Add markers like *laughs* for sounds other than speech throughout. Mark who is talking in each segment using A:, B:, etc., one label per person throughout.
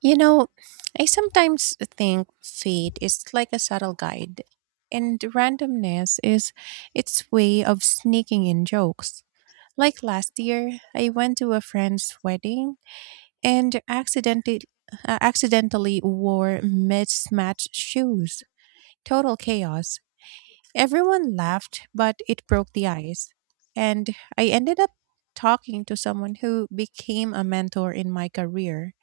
A: You know, I sometimes think fate is like a subtle guide, and randomness is its way of sneaking in jokes. Like last year, I went to a friend's wedding and accidentally wore mismatched shoes. Total chaos. Everyone laughed, but it broke the ice. And I ended up talking to someone who became a mentor in my career.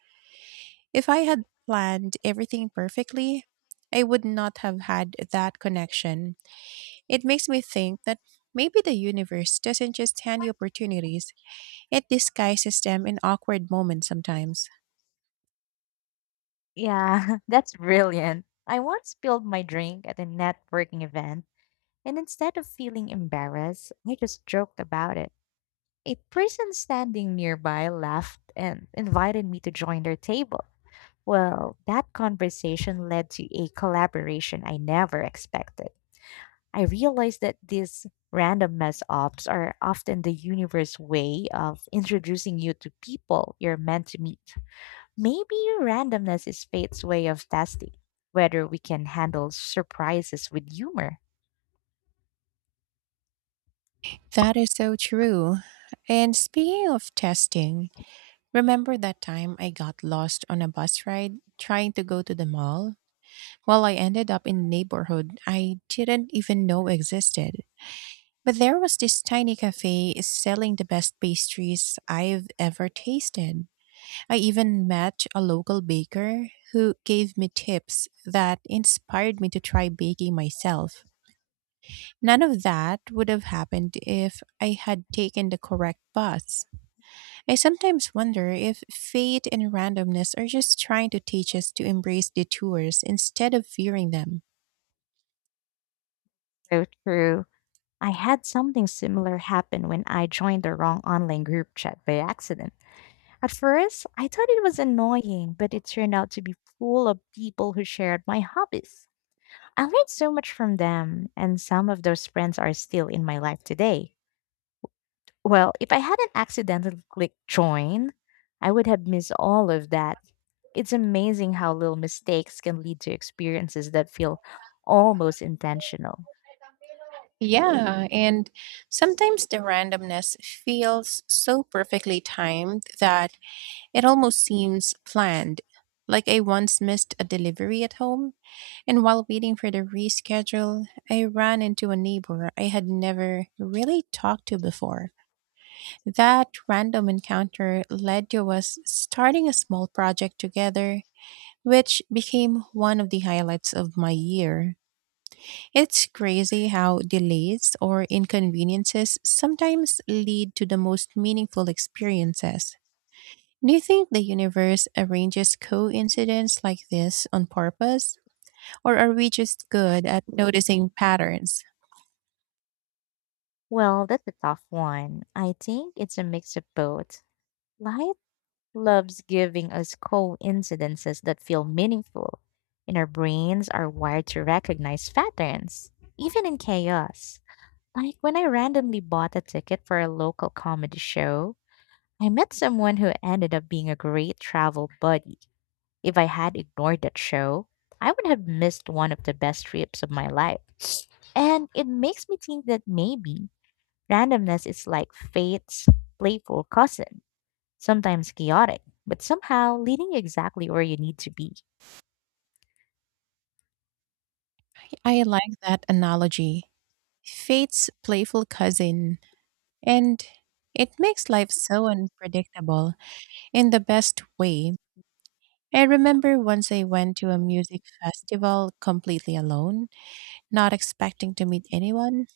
A: If I had planned everything perfectly, I would not have had that connection. It makes me think that maybe the universe doesn't just hand you opportunities, it disguises them in awkward moments sometimes.
B: Yeah, *laughs* that's brilliant. I once spilled my drink at a networking event, and instead of feeling embarrassed, I just joked about it. A person standing nearby laughed and invited me to join their table. Well, that conversation led to a collaboration I never expected. I realized that these random mess ups are often the universe way of introducing you to people you're meant to meet. Maybe randomness is fate's way of testing whether we can handle surprises with humor.
A: That is so true. And speaking of testing, remember that time I got lost on a bus ride trying to go to the mall? Well, I ended up in a neighborhood I didn't even know existed. But there was this tiny cafe selling the best pastries I've ever tasted. I even met a local baker who gave me tips that inspired me to try baking myself. None of that would have happened if I had taken the correct bus. I sometimes wonder if fate and randomness are just trying to teach us to embrace detours instead of fearing them.
B: So true. I had something similar happen when I joined the wrong online group chat by accident. At first, I thought it was annoying, but it turned out to be full of people who shared my hobbies. I learned so much from them, and some of those friends are still in my life today. Well, if I hadn't accidentally clicked join, I would have missed all of that. It's amazing how little mistakes can lead to experiences that feel almost intentional.
A: Yeah, and sometimes the randomness feels so perfectly timed that it almost seems planned. Like I once missed a delivery at home, and while waiting for the reschedule, I ran into a neighbor I had never really talked to before. That random encounter led to us starting a small project together, which became one of the highlights of my year. It's crazy how delays or inconveniences sometimes lead to the most meaningful experiences. Do you think the universe arranges coincidence like this on purpose, or are we just good at noticing patterns?
B: Well, that's a tough one. I think it's a mix of both. Life loves giving us coincidences that feel meaningful, and our brains are wired to recognize patterns, even in chaos. Like when I randomly bought a ticket for a local comedy show, I met someone who ended up being a great travel buddy. If I had ignored that show, I would have missed one of the best trips of my life. And it makes me think that maybe randomness is like fate's playful cousin, sometimes chaotic, but somehow leading you exactly where you need to be.
A: I like that analogy. Fate's playful cousin. And it makes life so unpredictable in the best way. I remember once I went to a music festival completely alone, not expecting to meet anyone.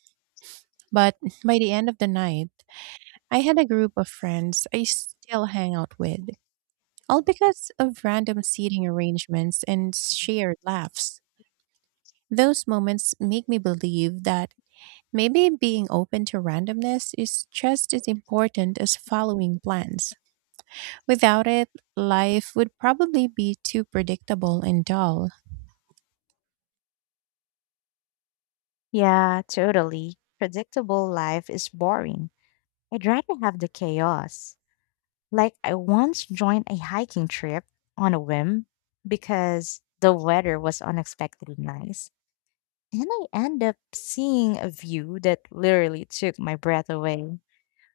A: But by the end of the night, I had a group of friends I still hang out with, all because of random seating arrangements and shared laughs. Those moments make me believe that maybe being open to randomness is just as important as following plans. Without it, life would probably be too predictable and dull.
B: Yeah, totally. Predictable life is boring. I'd rather have the chaos. Like, I once joined a hiking trip on a whim because the weather was unexpectedly nice. And I end up seeing a view that literally took my breath away.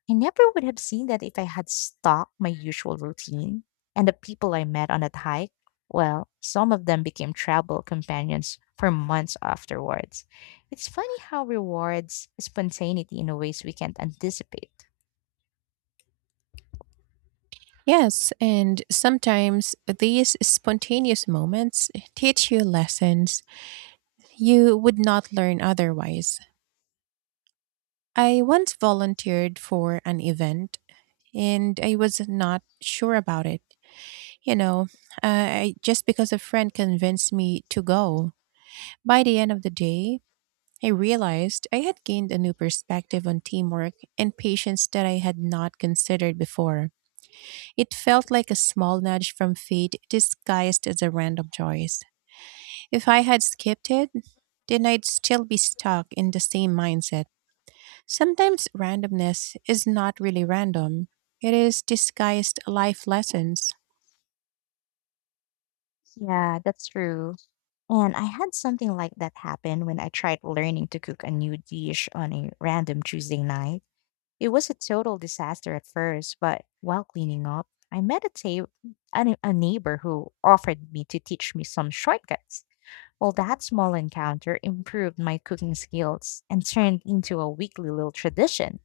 B: I never would have seen that if I had stuck my usual routine. And the people I met on that hike, well, some of them became travel companions for months afterwards. It's funny how rewards spontaneity in ways we can't anticipate.
A: Yes, and sometimes these spontaneous moments teach you lessons you would not learn otherwise. I once volunteered for an event and I was not sure about it. You know, just because a friend convinced me to go. By the end of the day, I realized I had gained a new perspective on teamwork and patience that I had not considered before. It felt like a small nudge from fate disguised as a random choice. If I had skipped it, then I'd still be stuck in the same mindset. Sometimes randomness is not really random, it is disguised life lessons.
B: Yeah, that's true. And I had something like that happen when I tried learning to cook a new dish on a random Tuesday night. It was a total disaster at first, but while cleaning up, I met a, ta- a, ne- a neighbor who offered me to teach me some shortcuts. Well, that small encounter improved my cooking skills and turned into a weekly little tradition.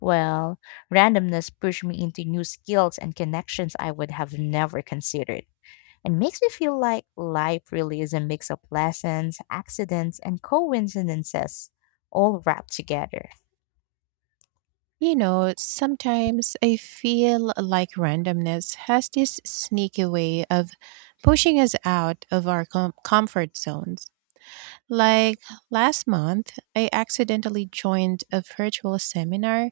B: Well, randomness pushed me into new skills and connections I would have never considered. It makes me feel like life really is a mix of lessons, accidents, and coincidences all wrapped together.
A: You know, sometimes I feel like randomness has this sneaky way of pushing us out of our comfort zones. Like last month, I accidentally joined a virtual seminar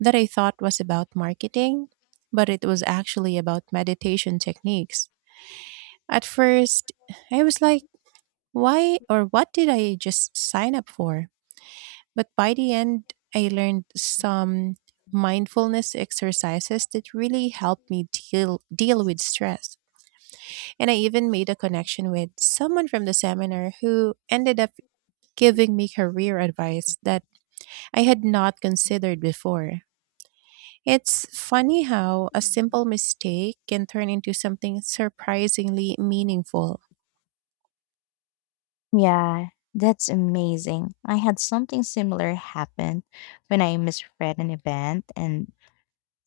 A: that I thought was about marketing, but it was actually about meditation techniques. At first, I was like, why or what did I just sign up for? But by the end, I learned some mindfulness exercises that really helped me deal with stress. And I even made a connection with someone from the seminar who ended up giving me career advice that I had not considered before. It's funny how a simple mistake can turn into something surprisingly meaningful.
B: Yeah, that's amazing. I had something similar happen when I misread an event and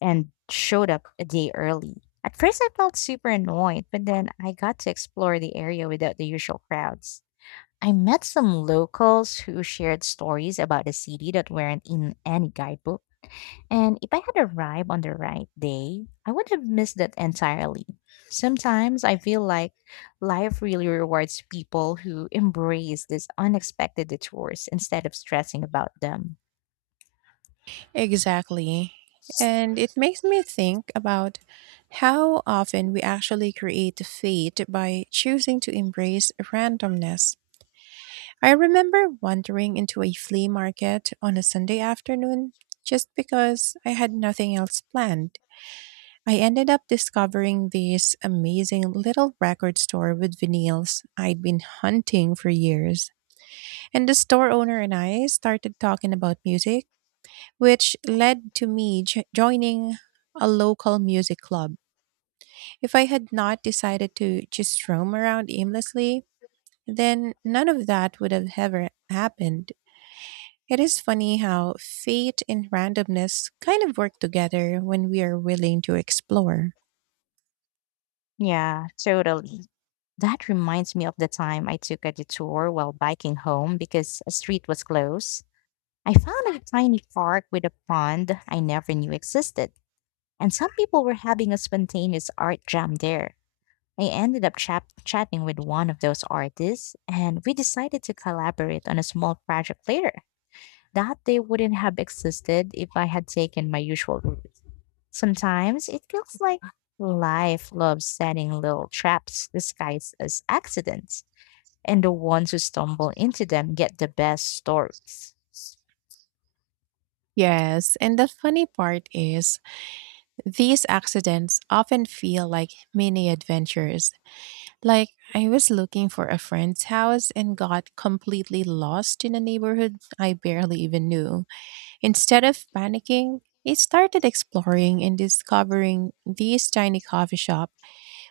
B: and showed up a day early. At first I felt super annoyed, but then I got to explore the area without the usual crowds. I met some locals who shared stories about the city that weren't in any guidebook, and if I had arrived on the right day, I would have missed that entirely. Sometimes I feel like life really rewards people who embrace these unexpected detours instead of stressing about them.
A: Exactly. And it makes me think about how often we actually create fate by choosing to embrace randomness. I remember wandering into a flea market on a Sunday afternoon just because I had nothing else planned. I ended up discovering this amazing little record store with vinyls I'd been hunting for years. And the store owner and I started talking about music which led to me joining a local music club. If I had not decided to just roam around aimlessly, then none of that would have ever happened. It is funny how fate and randomness kind of work together when we are willing to explore.
B: Yeah, totally. That reminds me of the time I took a detour while biking home because a street was closed. I found a tiny park with a pond I never knew existed, and some people were having a spontaneous art jam there. I ended up chatting with one of those artists, and we decided to collaborate on a small project later. That day wouldn't have existed if I had taken my usual route. Sometimes it feels like life loves setting little traps disguised as accidents, and the ones who stumble into them get the best stories.
A: Yes, and the funny part is, these accidents often feel like mini adventures. Like, I was looking for a friend's house and got completely lost in a neighborhood I barely even knew. Instead of panicking, I started exploring and discovering this tiny coffee shop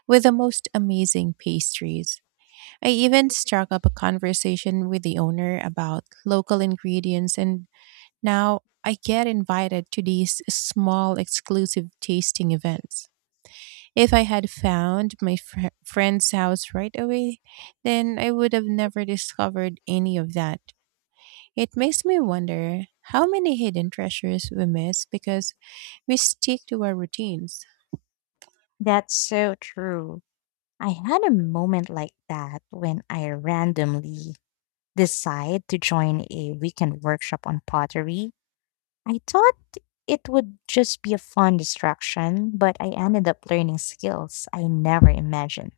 A: with the most amazing pastries. I even struck up a conversation with the owner about local ingredients, and now I get invited to these small exclusive tasting events. If I had found my friend's house right away, then I would have never discovered any of that. It makes me wonder how many hidden treasures we miss because we stick to our routines.
B: That's so true. I had a moment like that when I randomly decide to join a weekend workshop on pottery. I thought it would just be a fun distraction, but I ended up learning skills I never imagined.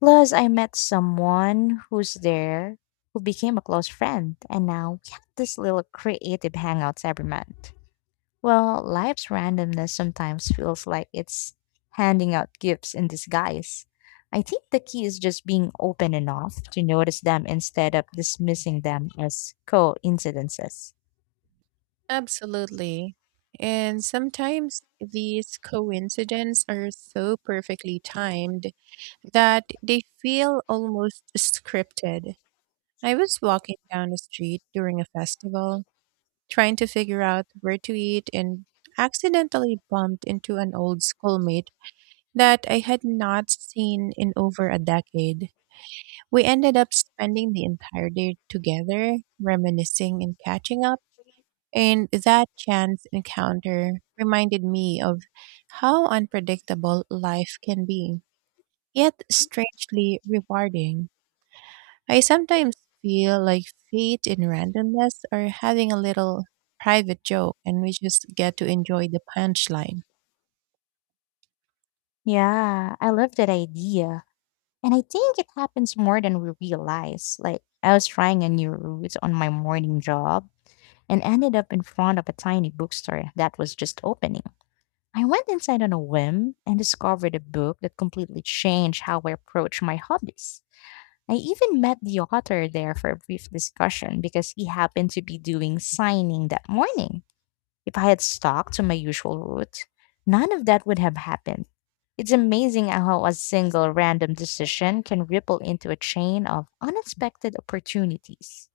B: Plus, I met someone who's there who became a close friend, and now we have this little creative hangouts every month. Well, life's randomness sometimes feels like it's handing out gifts in disguise. I think the key is just being open enough to notice them instead of dismissing them as coincidences.
A: Absolutely. And sometimes these coincidences are so perfectly timed that they feel almost scripted. I was walking down the street during a festival, trying to figure out where to eat, and accidentally bumped into an old schoolmate that I had not seen in over a decade. We ended up spending the entire day together, reminiscing and catching up, and that chance encounter reminded me of how unpredictable life can be, yet strangely rewarding. I sometimes feel like fate and randomness are having a little private joke and we just get to enjoy the punchline.
B: Yeah, I love that idea. And I think it happens more than we realize. Like, I was trying a new route on my morning job and ended up in front of a tiny bookstore that was just opening. I went inside on a whim and discovered a book that completely changed how I approach my hobbies. I even met the author there for a brief discussion because he happened to be doing signing that morning. If I had stuck to my usual route, none of that would have happened. It's amazing how a single random decision can ripple into a chain of unexpected opportunities.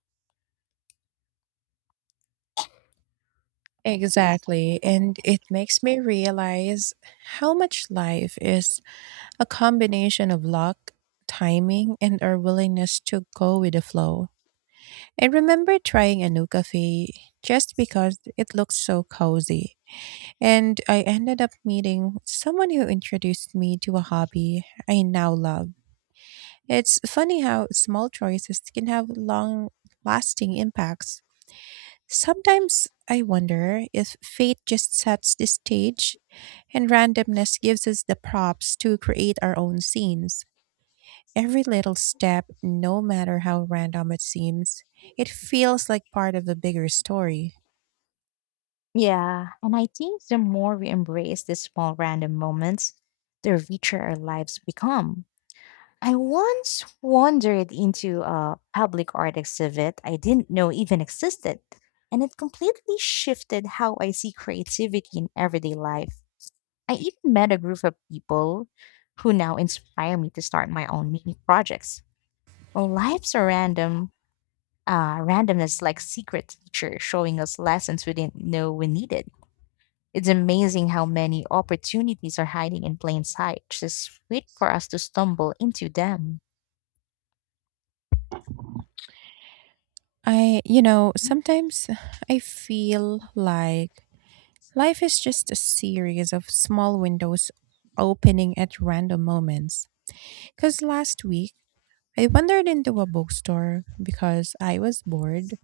A: Exactly. And it makes me realize how much life is a combination of luck, timing, and our willingness to go with the flow. I remember trying a new cafe just because it looked so cozy. And I ended up meeting someone who introduced me to a hobby I now love. It's funny how small choices can have long lasting impacts. Sometimes I wonder if fate just sets the stage and randomness gives us the props to create our own scenes. Every little step, no matter how random it seems, it feels like part of a bigger story.
B: Yeah, and I think the more we embrace these small random moments, the richer our lives become. I once wandered into a public art exhibit I didn't know even existed, and it completely shifted how I see creativity in everyday life. I even met a group of people who now inspire me to start my own mini projects. Well, randomness like secret teacher showing us lessons we didn't know we needed. It's amazing how many opportunities are hiding in plain sight, just wait for us to stumble into them.
A: You know, sometimes I feel like life is just a series of small windows opening at random moments. Because last week, I wandered into a bookstore because I was bored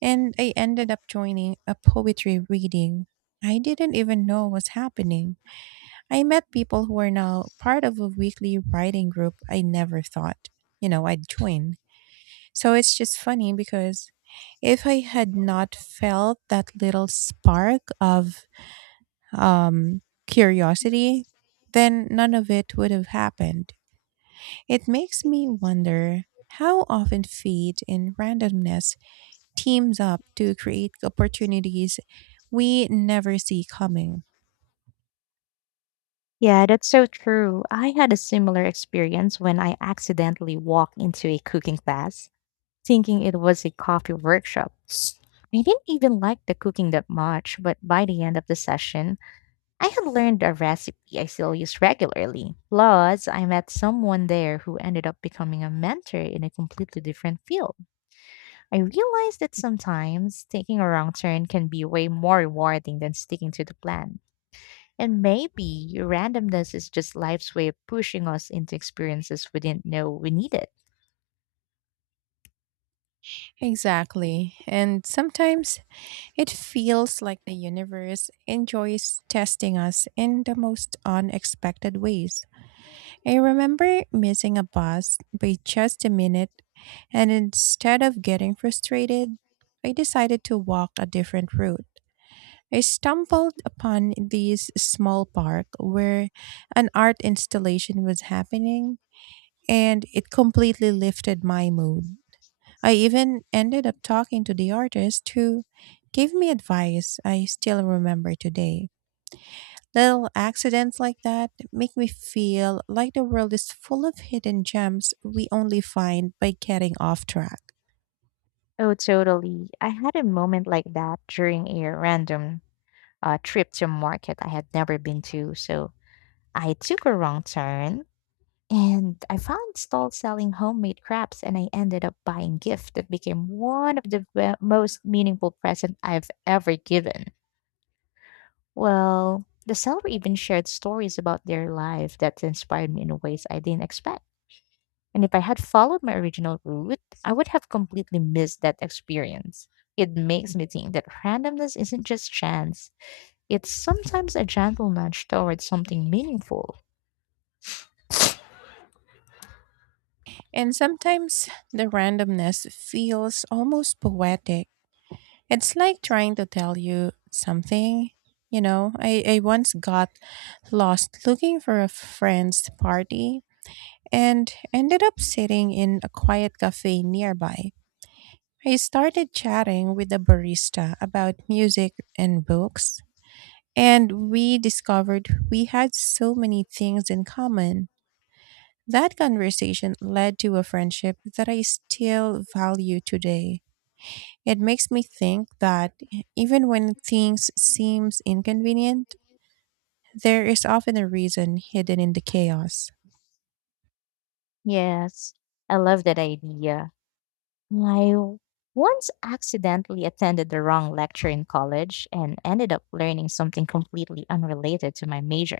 A: and I ended up joining a poetry reading. I didn't even know was happening. I met people who are now part of a weekly writing group I never thought, you know, I'd join. So it's just funny because if I had not felt that little spark of um, curiosity, then none of it would have happened. It makes me wonder how often fate and randomness teams up to create opportunities we never see coming.
B: Yeah, that's so true. I had a similar experience when I accidentally walked into a cooking class, thinking it was a coffee workshop. I didn't even like the cooking that much, but by the end of the session, I had learned a recipe I still use regularly. Plus, I met someone there who ended up becoming a mentor in a completely different field. I realized that sometimes taking a wrong turn can be way more rewarding than sticking to the plan. And maybe randomness is just life's way of pushing us into experiences we didn't know we needed.
A: Exactly. And sometimes it feels like the universe enjoys testing us in the most unexpected ways. I remember missing a bus by just a minute, and instead of getting frustrated, I decided to walk a different route. I stumbled upon this small park where an art installation was happening, and it completely lifted my mood. I even ended up talking to the artist who gave me advice I still remember today. Little accidents like that make me feel like the world is full of hidden gems we only find by getting off track.
B: Oh, totally. I had a moment like that during a random trip to a market I had never been to. So I took a wrong turn, and I found stalls selling homemade crafts, and I ended up buying gift that became one of the most meaningful present I've ever given. Well, the seller even shared stories about their life that inspired me in ways I didn't expect. And if I had followed my original route, I would have completely missed that experience. It makes me think that randomness isn't just chance, it's sometimes a gentle nudge towards something meaningful.
A: And sometimes the randomness feels almost poetic. It's like trying to tell you something. You know, I once got lost looking for a friend's party and ended up sitting in a quiet cafe nearby. I started chatting with the barista about music and books, and we discovered we had so many things in common. That conversation led to a friendship that I still value today. It makes me think that even when things seems inconvenient, there is often a reason hidden in the chaos.
B: Yes, I love that idea. I once accidentally attended the wrong lecture in college and ended up learning something completely unrelated to my major.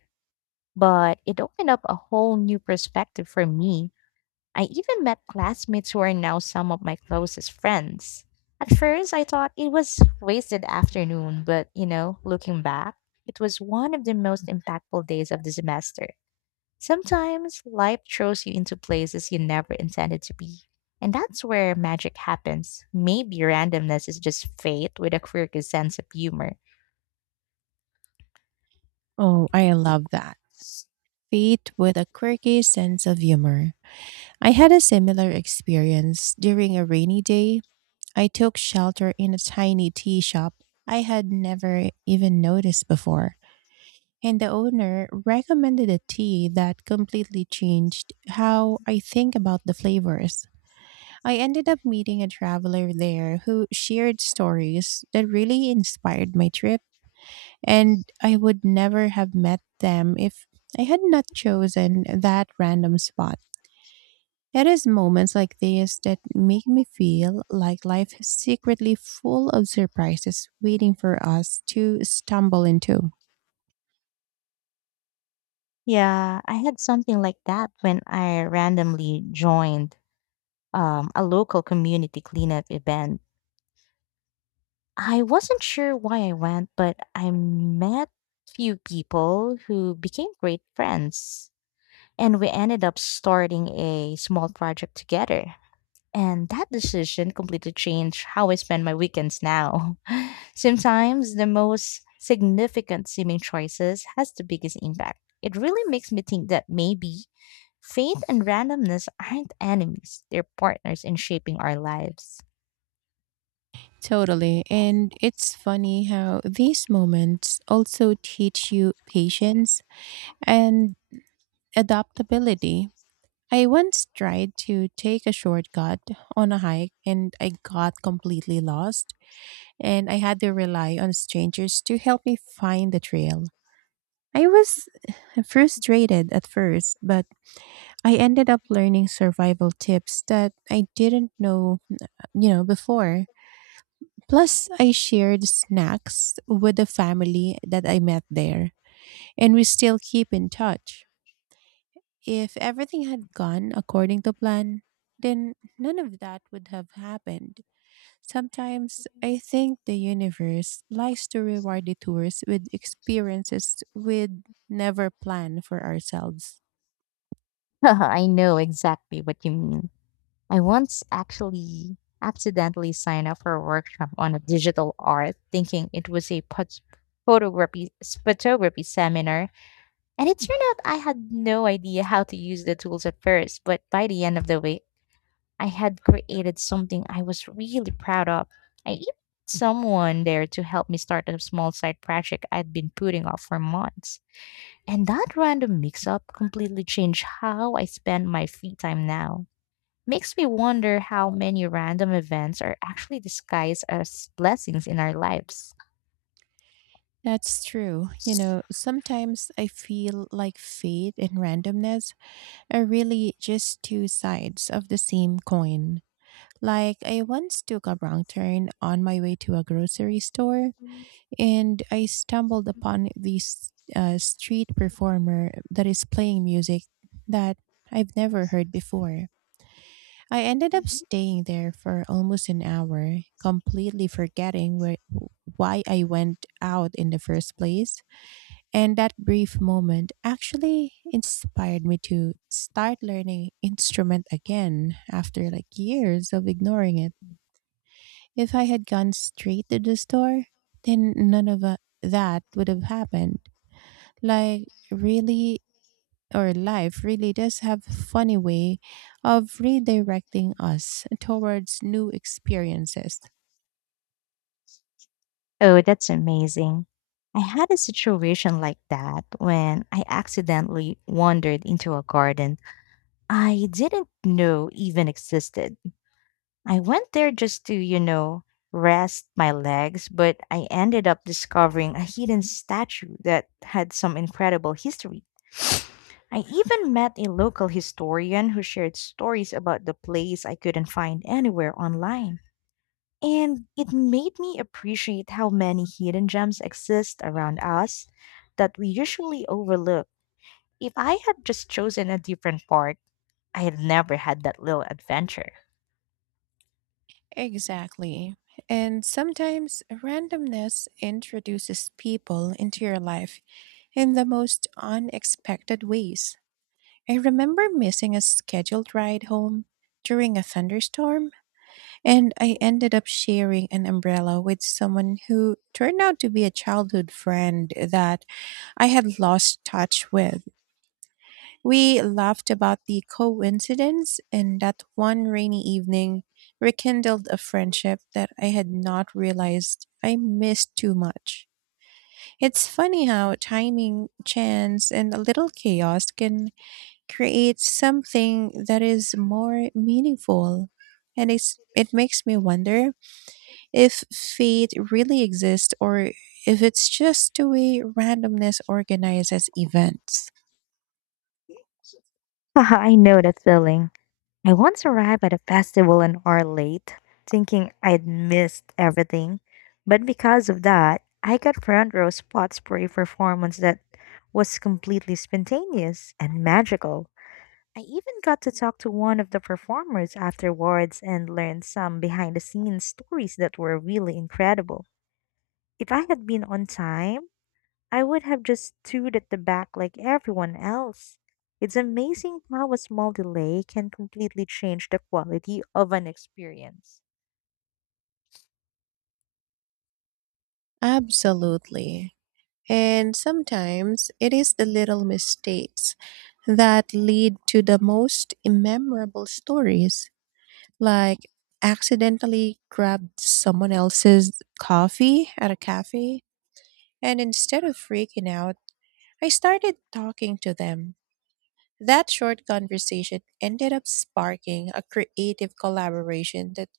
B: But it opened up a whole new perspective for me. I even met classmates who are now some of my closest friends. At first, I thought it was wasted afternoon, but you know, looking back, it was one of the most impactful days of the semester. Sometimes life throws you into places you never intended to be. And that's where magic happens. Maybe randomness is just fate with a quirky sense of humor.
A: Oh, I love that. Fate with a quirky sense of humor. I had a similar experience during a rainy day. I took shelter in a tiny tea shop I had never even noticed before, and the owner recommended a tea that completely changed how I think about the flavors. I ended up meeting a traveler there who shared stories that really inspired my trip, and I would never have met them if I had not chosen that random spot. It is moments like these that make me feel like life is secretly full of surprises waiting for us to stumble into.
B: Yeah, I had something like that when I randomly joined a local community cleanup event. I wasn't sure why I went, but I met few people who became great friends. And we ended up starting a small project together. And that decision completely changed how I spend my weekends now. *laughs* Sometimes the most significant seeming choices has the biggest impact. It really makes me think that maybe fate and randomness aren't enemies, they're partners in shaping our lives.
A: Totally. And it's funny how these moments also teach you patience and adaptability. I once tried to take a shortcut on a hike and I got completely lost, and I had to rely on strangers to help me find the trail. I was *sighs* frustrated at first, but I ended up learning survival tips that I didn't know, you know, before. Plus, I shared snacks with the family that I met there, and we still keep in touch. If everything had gone according to plan, then none of that would have happened. Sometimes I think the universe likes to reward detours with experiences we'd never plan for ourselves.
B: *laughs* I know exactly what you mean. I once actually accidentally signed up for a workshop on a digital art thinking it was a photography seminar. And it turned out I had no idea how to use the tools at first, but by the end of the week, I had created something I was really proud of. I even had someone there to help me start a small side project I'd been putting off for months. And that random mix up completely changed how I spend my free time now. Makes me wonder how many random events are actually disguised as blessings in our lives.
A: That's true. You know, sometimes I feel like fate and randomness are really just two sides of the same coin. Like, I once took a wrong turn on my way to a grocery store and I stumbled upon this street performer that is playing music that I've never heard before. I ended up staying there for almost an hour, completely forgetting where, why I went out in the first place. And that brief moment actually inspired me to start learning instrument again after like years of ignoring it. If I had gone straight to the store, then none of that would have happened. Like, really, or life really does have a funny way of redirecting us towards new experiences.
B: Oh, that's amazing. I had a situation like that when I accidentally wandered into a garden I didn't know even existed. I went there just to, you know, rest my legs, but I ended up discovering a hidden statue that had some incredible history. *sniffs* I even met a local historian who shared stories about the place I couldn't find anywhere online. And it made me appreciate how many hidden gems exist around us that we usually overlook. If I had just chosen a different park, I had never had that little adventure.
A: Exactly. And sometimes randomness introduces people into your life in the most unexpected ways. I remember missing a scheduled ride home during a thunderstorm. And I ended up sharing an umbrella with someone who turned out to be a childhood friend that I had lost touch with. We laughed about the coincidence, and that one rainy evening rekindled a friendship that I had not realized I missed too much. It's funny how timing, chance, and a little chaos can create something that is more meaningful. And it makes me wonder if fate really exists or if it's just the way randomness organizes events.
B: *laughs* I know that feeling. I once arrived at a festival an hour late, thinking I'd missed everything. But because of that, I got front row spots for a performance that was completely spontaneous and magical. I even got to talk to one of the performers afterwards and learned some behind the scenes stories that were really incredible. If I had been on time, I would have just stood at the back like everyone else. It's amazing how a small delay can completely change the quality of an experience.
A: Absolutely. And sometimes it is the little mistakes that lead to the most memorable stories, like accidentally grabbed someone else's coffee at a cafe, and instead of freaking out, I started talking to them. That short conversation ended up sparking a creative collaboration that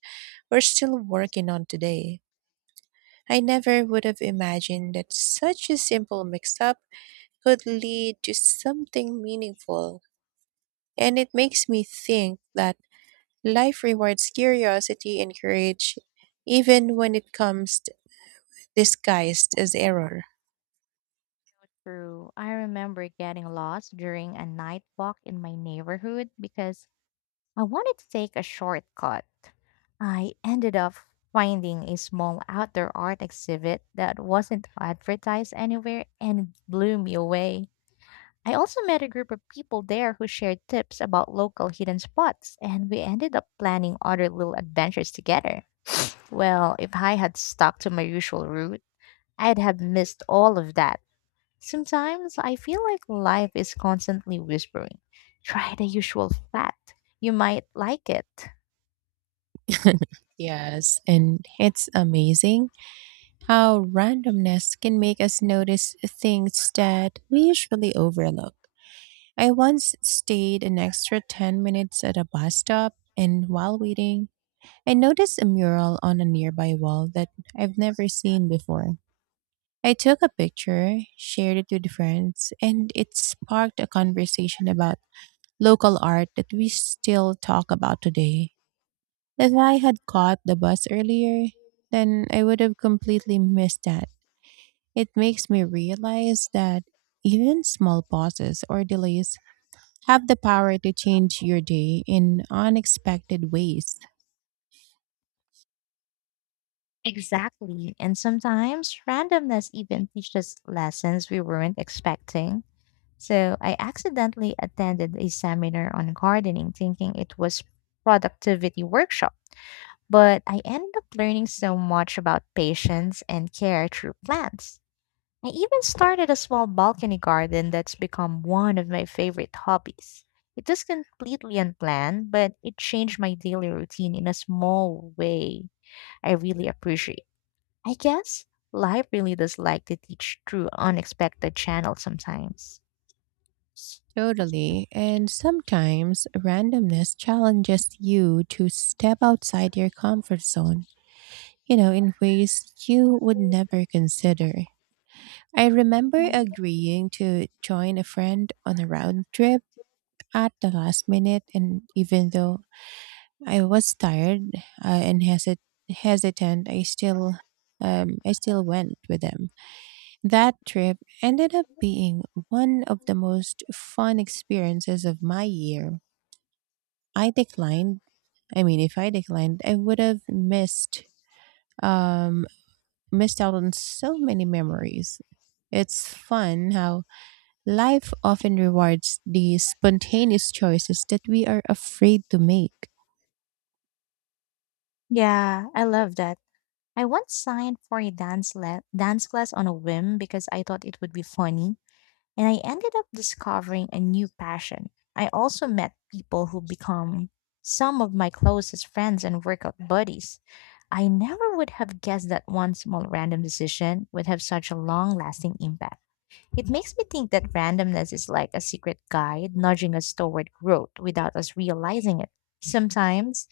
A: we're still working on today. I never would have imagined that such a simple mix up could lead to something meaningful. And it makes me think that life rewards curiosity and courage even when disguised as error.
B: True. I remember getting lost during a night walk in my neighborhood because I wanted to take a shortcut. I ended up finding a small outdoor art exhibit that wasn't advertised anywhere and it blew me away. I also met a group of people there who shared tips about local hidden spots, and we ended up planning other little adventures together. Well, if I had stuck to my usual route, I'd have missed all of that. Sometimes I feel like life is constantly whispering, try the usual flat. You might like it.
A: Yes, and it's amazing how randomness can make us notice things that we usually overlook. I once stayed an extra 10 minutes at a bus stop, and while waiting, I noticed a mural on a nearby wall that I've never seen before. I took a picture, shared it with friends, and it sparked a conversation about local art that we still talk about today. If I had caught the bus earlier, then I would have completely missed that. It makes me realize that even small pauses or delays have the power to change your day in unexpected ways.
B: Exactly. And sometimes randomness even teaches lessons we weren't expecting. So I accidentally attended a seminar on gardening thinking it was productivity workshop, but I ended up learning so much about patience and care through plants. I even started a small balcony garden that's become one of my favorite hobbies. It was completely unplanned, but it changed my daily routine in a small way I really appreciate. I guess life really does like to teach through unexpected channels sometimes.
A: Totally. And sometimes randomness challenges you to step outside your comfort zone, you know, in ways you would never consider. I remember agreeing to join a friend on a round trip at the last minute, and even though I was tired and hesitant. I still went with them. That trip ended up being one of the most fun experiences of my year. I declined. I mean, if I declined, I would have missed um, missed out on so many memories. It's fun how life often rewards the spontaneous choices that we are afraid to make.
B: Yeah, I love that. I once signed for a dance class on a whim because I thought it would be funny, and I ended up discovering a new passion. I also met people who become some of my closest friends and workout buddies. I never would have guessed that one small random decision would have such a long-lasting impact. It makes me think that randomness is like a secret guide nudging us toward growth without us realizing it. Sometimes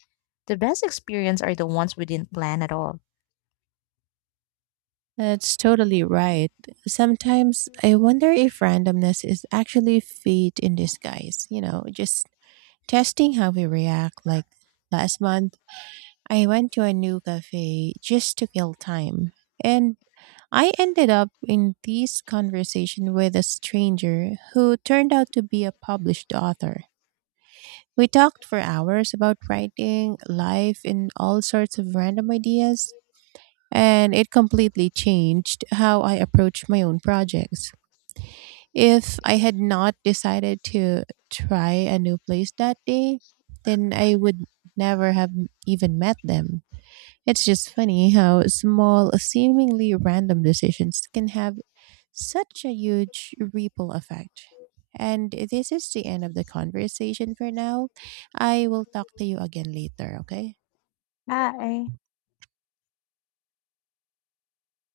B: the best experience are the ones we didn't plan at all.
A: That's totally right. Sometimes I wonder if randomness is actually fate in disguise, you know, just testing how we react. Like last month, I went to a new cafe just to kill time. And I ended up in this conversation with a stranger who turned out to be a published author. We talked for hours about writing, life, and all sorts of random ideas and it completely changed how I approach my own projects. If I had not decided to try a new place that day, then I would never have even met them. It's just funny how small, seemingly random decisions can have such a huge ripple effect. And this is the end of the conversation for now. I will talk to you again later, okay?
B: Hi.